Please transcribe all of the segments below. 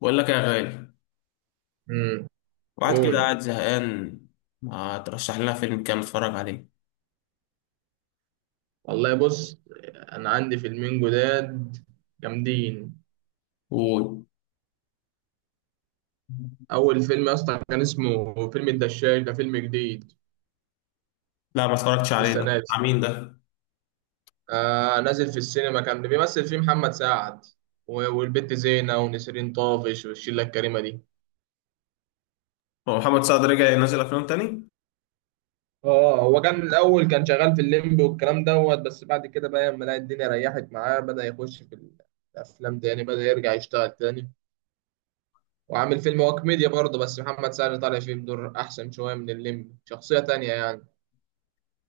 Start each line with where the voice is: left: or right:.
left: بقول لك يا غالي،
right: امم
left: واحد كده
right: قول.
left: قاعد زهقان، ما ترشح لنا فيلم كام اتفرج عليه.
right: والله بص، انا عندي فيلمين جداد جامدين.
left: قول.
right: اول فيلم يا اسطى كان اسمه فيلم الدشاش، ده فيلم جديد
left: لا، ما اتفرجتش عليه،
right: لسه
left: ده
right: نازل.
left: بتاع مين ده؟
right: آه نازل في السينما، كان بيمثل فيه محمد سعد والبت زينة ونسرين طافش والشلة الكريمة دي.
left: هو محمد سعد رجع ينزل افلام تاني؟
right: اه هو كان الاول كان شغال في الليمبي والكلام دوت، بس بعد كده بقى لما لقى الدنيا ريحت معاه بدأ يخش في الافلام تاني، بدأ يرجع يشتغل تاني. وعامل فيلم هو كوميديا برضه، بس محمد سعد طالع فيه بدور أحسن شوية من الليمبي، شخصية تانية يعني.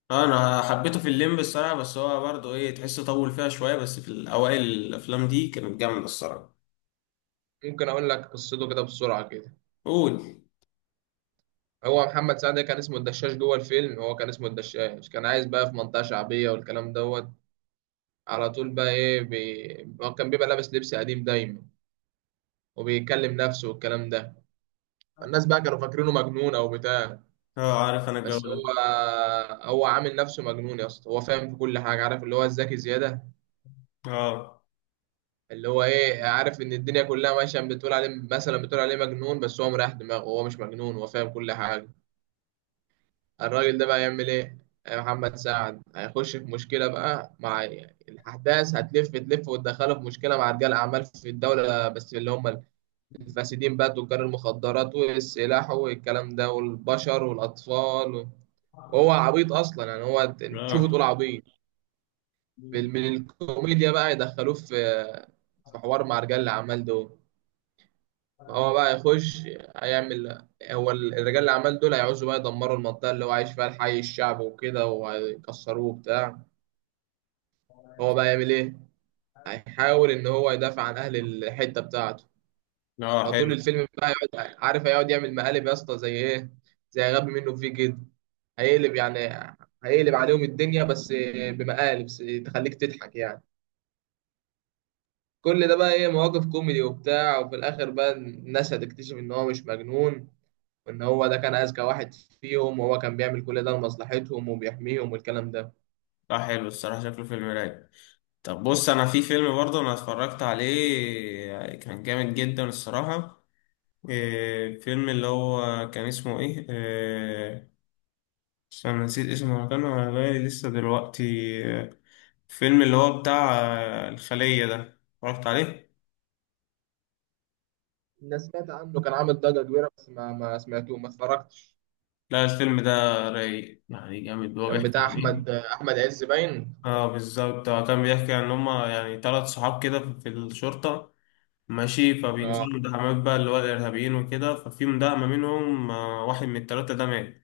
left: آه، انا حبيته في الليمب الصراحه، بس هو برضه ايه تحس طول فيها شويه، بس في الاوائل الافلام دي كانت جامده الصراحه.
right: ممكن أقول لك قصته كده بسرعة كده.
left: قول.
right: هو محمد سعد كان اسمه الدشاش جوه الفيلم، هو كان اسمه الدشاش، كان عايز بقى في منطقة شعبية والكلام دوت. على طول بقى هو كان بيبقى لابس لبس قديم دايما وبيكلم نفسه والكلام ده. الناس بقى كانوا فاكرينه مجنون أو بتاع،
left: اه، عارف انا الجو
right: بس
left: ده.
right: هو عامل نفسه مجنون يا اسطى، هو فاهم في كل حاجة، عارف اللي هو الذكي زيادة،
left: اه،
right: اللي هو ايه، عارف ان الدنيا كلها ماشيه بتقول عليه مثلا بتقول عليه مجنون، بس هو مريح دماغه، هو مش مجنون، هو فاهم كل حاجه. الراجل ده بقى يعمل ايه؟ يا محمد سعد هيخش في مشكله بقى مع الاحداث، هتلف تلف وتدخله في مشكله مع رجال اعمال في الدوله، بس اللي هم الفاسدين بقى، تجار المخدرات والسلاح والكلام ده والبشر والاطفال و... وهو عبيط اصلا يعني، هو
left: اه،
right: تشوفه تقول عبيط. من الكوميديا بقى يدخلوه في في حوار مع رجال الاعمال دول. هو بقى يخش، هيعمل، هو الرجال اللي عمال دول هيعوزوا بقى يدمروا المنطقة اللي هو عايش فيها الحي الشعبي وكده، وهيكسروه وبتاع. هو بقى يعمل ايه؟ هيحاول ان هو يدافع عن اهل الحتة بتاعته.
left: اه،
right: فطول
left: حلو.
right: الفيلم بقى هيقعد، عارف، هيقعد يعمل مقالب يا اسطى، زي ايه؟ زي غبي منه فيه كده، هيقلب يعني، هيقلب عليهم الدنيا، بس بمقالب بس تخليك تضحك يعني. كل ده بقى ايه، مواقف كوميدي وبتاع، وفي الاخر بقى الناس هتكتشف ان هو مش مجنون، وان هو ده كان اذكى واحد فيهم، وهو كان بيعمل كل ده لمصلحتهم وبيحميهم والكلام ده.
left: اه، حلو الصراحه، شكله فيلم رايق. طب بص، انا في فيلم برضه انا اتفرجت عليه كان جامد جدا الصراحه. إيه، فيلم اللي هو كان اسمه ايه، إيه، انا نسيت اسمه، هو كان على بالي لسه دلوقتي، إيه، فيلم اللي هو بتاع آه، الخلية ده، اتفرجت عليه؟
right: الناس سمعت عنه، كان عامل ضجة كبيرة، بس ما سمعته، ما اتفرجتش.
left: لا، الفيلم ده رايق يعني جامد. هو
right: كان
left: بيحكي
right: بتاع
left: عن
right: احمد
left: ايه؟
right: احمد عز باين.
left: اه، بالظبط، هو كان بيحكي عن هما يعني ثلاث صحاب كده في الشرطة. ماشي،
right: اه،
left: فبينزلوا مداهمات بقى اللي هو الإرهابيين وكده. ففي مداهمة منهم آه، واحد من التلاتة ده مات.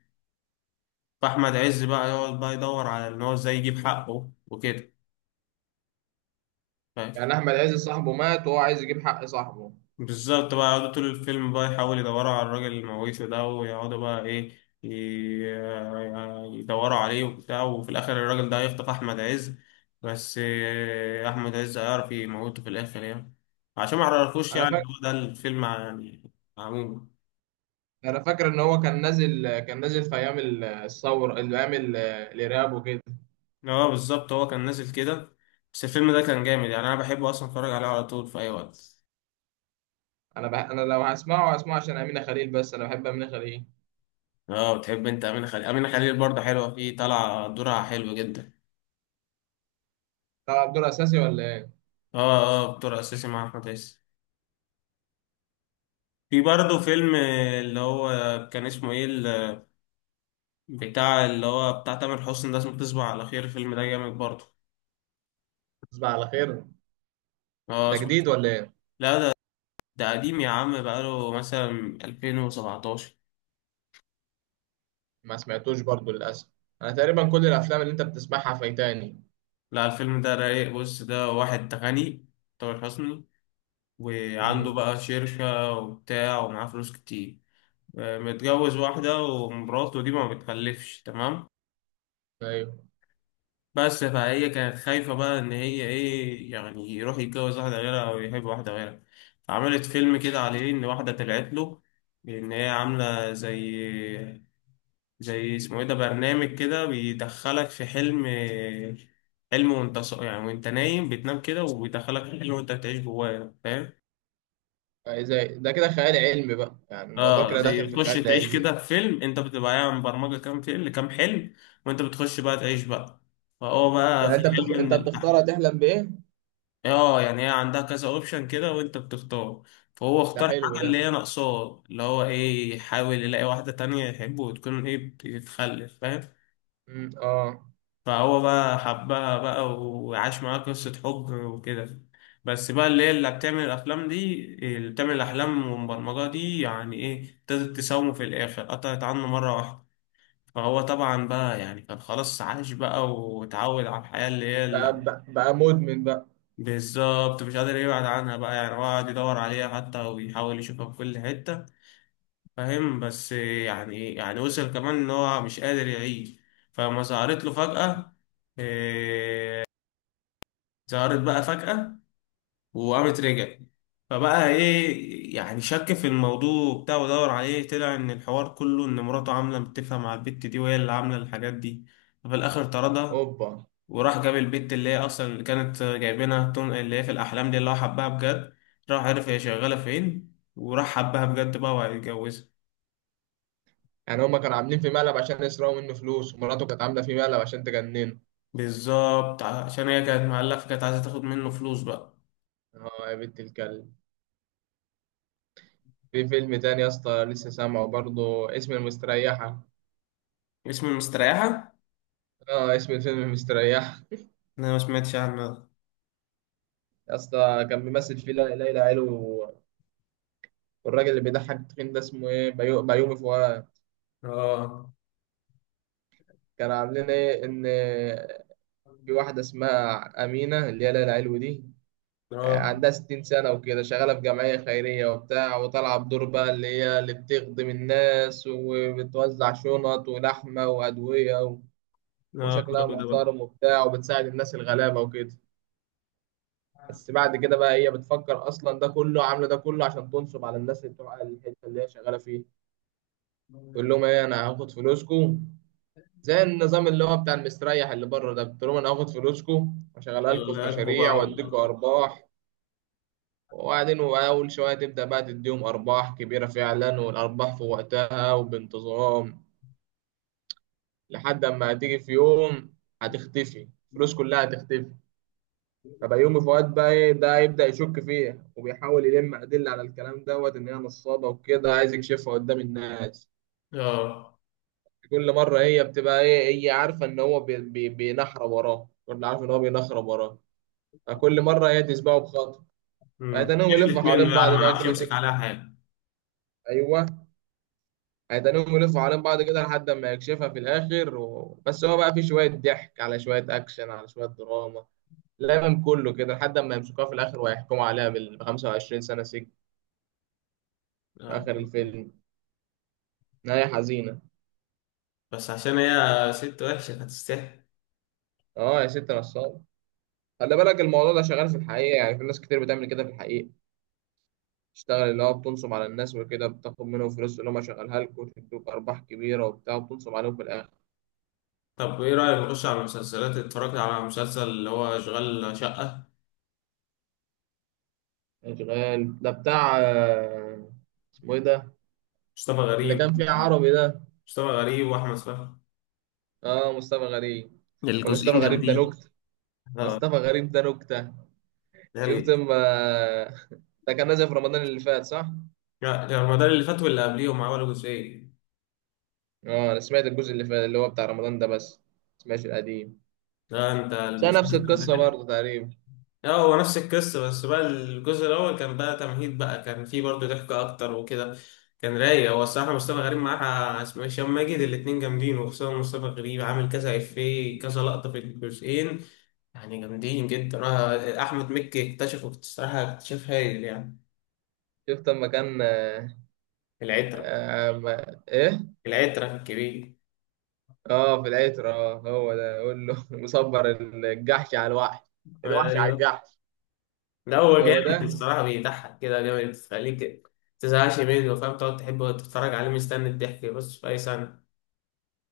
left: فأحمد عز بقى يقعد بقى يدور على إن هو إزاي يجيب حقه وكده، فاهم؟
right: يعني احمد عز صاحبه مات وهو عايز يجيب حق صاحبه.
left: بالظبط، بقى يقعدوا طول الفيلم بقى يحاولوا يدوروا على الراجل المويسه ده، ويقعدوا بقى ايه يدوروا عليه وبتاع. وفي الاخر الراجل ده هيخطف احمد عز، بس آه، احمد عز هيعرف يموته في الاخر يعني. عشان ما عرفوش
right: انا
left: يعني،
right: فاكر
left: هو ده الفيلم يعني، عموما.
right: انا فاكر ان هو كان نازل، كان نازل في ايام الثوره، ايام الارهاب وكده.
left: اه، بالظبط، هو كان نازل كده. بس الفيلم ده كان جامد يعني، انا بحبه اصلا اتفرج عليه على طول في اي وقت.
right: انا لو هسمعه هسمعه عشان امينه خليل، بس انا بحب امينه خليل.
left: اه، بتحب انت امينه خليل. امينه خليل برضه حلوه فيه، طالعه دورها حلو جدا.
right: طلع دور اساسي ولا ايه؟
left: اه، اه، بطور اساسي مع احمد عز. في برضه فيلم اللي هو كان اسمه ايه، بتاع اللي هو بتاع تامر حسني ده، اسمه تصبح على خير، الفيلم ده جامد برضه.
right: تصبح على خير،
left: اه،
right: ده
left: اسمه.
right: جديد ولا ايه؟
left: لا، ده قديم يا عم، بقاله مثلا 2017.
right: ما سمعتوش برضو للأسف، أنا تقريبا كل الأفلام اللي أنت بتسمعها فايتاني.
left: لا، الفيلم ده رايق. بص، ده واحد غني، تامر حسني، وعنده
right: امم.
left: بقى شركة وبتاع، ومعاه فلوس كتير. آه، متجوز واحدة، ومراته دي ما بتخلفش، تمام.
right: أيوه.
left: بس فهي كانت خايفة بقى إن هي إيه يعني يروح يتجوز واحدة غيرها أو يحب واحدة غيرها. عملت فيلم كده عليه إن واحدة طلعت له إن هي عاملة زي اسمه إيه ده، برنامج كده بيدخلك في حلم وأنت يعني وأنت نايم بتنام كده وبيدخلك في حلم وأنت بتعيش جواه، فاهم؟
right: أي زي ده كده خيال علمي بقى، يعني الموضوع
left: اه،
right: كده داخل
left: زي
right: في
left: تخش
right: خيال
left: تعيش
right: علمي.
left: كده في فيلم، انت بتبقى يعني برمجة كام فيلم كام حلم، وانت بتخش بقى تعيش بقى. فهو بقى
right: يعني
left: في حلم من
right: أنت بتختار
left: الأحلام.
right: هتحلم بإيه.
left: اه، يعني هي عندها كذا اوبشن كده، وانت بتختار. فهو
right: ده
left: اختار
right: حلو
left: حاجة
right: ده.
left: اللي هي ناقصاه، اللي هو ايه، يحاول يلاقي واحدة تانية يحبه وتكون ايه بتتخلف، فاهم.
right: امم، آه.
left: فهو بقى حبها بقى، وعاش معاها قصة حب وكده. بس بقى اللي هي اللي بتعمل الأفلام دي، اللي بتعمل الأحلام والبرمجة دي يعني ايه، ابتدت تساومه. في الآخر قطعت عنه مرة واحدة. فهو طبعا بقى يعني كان خلاص عاش بقى وتعود على الحياة اللي هي.
right: بقى مدمن بقى.
left: بالظبط، مش قادر يبعد عنها بقى يعني، هو قاعد يدور عليها حتى وبيحاول يشوفها في كل حتة. فاهم؟ بس يعني وصل كمان إن هو مش قادر يعيش. فلما ظهرت له
right: مم.
left: فجأة، إيه، ظهرت بقى فجأة، وقامت رجعت. فبقى إيه يعني، شك في الموضوع بتاعه ودور عليه، طلع إن الحوار كله إن مراته عاملة متفقة مع البت دي، وهي اللي عاملة الحاجات دي. ففي الآخر طردها.
right: أوبا.
left: وراح جاب البت اللي هي اصلا اللي كانت جايبينها اللي هي في الاحلام دي، اللي هو حبها بجد. راح عرف هي شغاله فين، وراح حبها بجد بقى، وهيتجوزها.
right: يعني هما كانوا عاملين في مقلب عشان يسرقوا منه فلوس ومراته كانت عاملة في مقلب عشان تجننه.
left: بالظبط، عشان هي كانت مقلقه، فكانت عايزه تاخد منه فلوس بقى.
right: آه يا بنت الكلب. في فيلم تاني يا اسطى لسه سامعه برضه، اسم المستريحة.
left: اسم المستريحه؟
right: آه اسم الفيلم المستريحة.
left: انا ما سمعتش عنه ده.
right: يا اسطى كان بيمثل فيه ليلى علو والراجل اللي بيضحك التخين ده اسمه ايه، بيومي فؤاد.
left: اه،
right: كان عاملين ايه، ان في واحده اسمها امينه اللي هي ليلى علو دي، آه،
left: اه،
right: عندها 60 سنه وكده، شغاله في جمعيه خيريه وبتاع، وطالعه بدور بقى اللي هي اللي بتخدم الناس وبتوزع شنط ولحمه وادويه
left: اه، ده
right: وشكلها
left: ده بقى.
right: محترم وبتاع، وبتساعد الناس الغلابه وكده. بس بعد كده بقى هي بتفكر اصلا، ده كله عامله ده كله عشان تنصب على الناس اللي بتوع الحته اللي هي شغاله فيها. يقول لهم ايه، انا هاخد فلوسكم، زي النظام اللي هو بتاع المستريح اللي بره ده، بتقول لهم انا هاخد فلوسكم واشغلها لكم في
left: شغلك
right: مشاريع
left: بقى.
right: واديكم ارباح. وبعدين اول شويه تبدا بقى تديهم ارباح كبيره فعلا، والارباح في وقتها وبانتظام، لحد اما هتيجي في يوم هتختفي الفلوس كلها، هتختفي. فبقى يومي فؤاد بقى ايه، ده يبدا يشك فيها وبيحاول يلم ادله على الكلام دوت ان هي نصابه وكده، عايز يكشفها قدام الناس.
left: اه،
right: كل مرة هي بتبقى ايه، هي عارفة ان هو بي بي بينحرى وراه، كل عارفة ان هو بينحرى وراه، فكل مرة هي تسبقه بخطوة. فهيتنهم يلفوا
left: كيفت
right: حوالين
left: منه يعني،
right: بعض
left: ما
right: بقى
left: عرفش
right: كده
left: يمسك
right: طول.
left: عليها حاجه.
right: ايوه، هيتنهم يلفوا حوالين بعض كده لحد ما يكشفها في الاخر و... بس هو بقى فيه شوية ضحك على شوية اكشن على شوية دراما، لا من كله كده، لحد ما يمسكوها في الاخر ويحكموا عليها بال 25 سنة سجن في
left: آه.
right: اخر الفيلم. نهاية حزينة.
left: بس عشان هي ست وحشه، كانت تستحق.
right: اه يا ست نصاب. خلي بالك الموضوع ده شغال في الحقيقة، يعني في ناس كتير بتعمل كده في الحقيقة، تشتغل اللي هو بتنصب على الناس وكده، بتاخد منهم فلوس اللي هم شغالها لك وتدوك أرباح كبيرة وبتاع، وبتنصب عليهم في الآخر.
left: طب ايه رأيك نخش على المسلسلات؟ اتفرجت على مسلسل اللي هو اشغال شقة؟
right: إشغال ده بتاع آه، اسمه إيه ده،
left: مصطفى
right: اللي
left: غريب.
right: كان فيه عربي ده.
left: مصطفى غريب واحمد فهمي.
right: آه مصطفى غريب. آه، مصطفى
left: الجزئين
right: غريب ده
left: جامدين.
right: نكتة.
left: اه،
right: مصطفى غريب ده نكتة.
left: ده
right: شفت
left: ال-
right: ما ده كان نازل في رمضان اللي فات صح؟
left: لا، ده رمضان اللي فات، واللي قبليهم عملوا جزئين.
right: آه أنا سمعت الجزء اللي فات اللي هو بتاع رمضان ده، بس ما سمعتش القديم،
left: ده انت
right: بس نفس
left: المسلسل
right: القصة
left: ده.
right: برضه تقريبا.
left: اه، هو نفس القصة، بس بقى الجزء الأول كان بقى تمهيد بقى، كان فيه برضه ضحك أكتر وكده. كان رايق هو الصراحة، مصطفى غريب معاه اسمه هشام ماجد، الاتنين جامدين، وخصوصا مصطفى غريب عامل كذا إفيه كذا لقطة في الجزئين. يعني جامدين جدا. انا احمد مكي اكتشفه الصراحه اكتشاف هايل يعني.
right: شفت لما كان آه،
left: العترة.
right: آه، ما... إيه؟
left: العترة الكبير.
right: اه في العتر، اه هو ده، قول له مصبر الجحش على الوحش، الوحش على
left: ايوه.
right: الجحش.
left: لا، هو
right: هو
left: جامد
right: ده.
left: الصراحه، بيضحك كده جامد، تخليك تزهقش منه، فاهم؟ تقعد تحبه تتفرج عليه مستني الضحك بس، في اي سنه.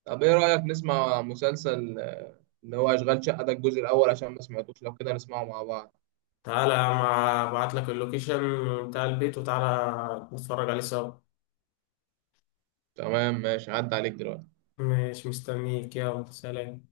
right: طب ايه رأيك نسمع مسلسل آه، اللي هو اشغال شقة ده الجزء الاول، عشان ما سمعتوش لو كده نسمعه مع بعض.
left: تعالى يا عم، ابعت لك اللوكيشن بتاع البيت، وتعالى نتفرج عليه سوا.
right: تمام ماشي، عدى عليك دلوقتي.
left: ماشي، مستنيك، يلا سلام.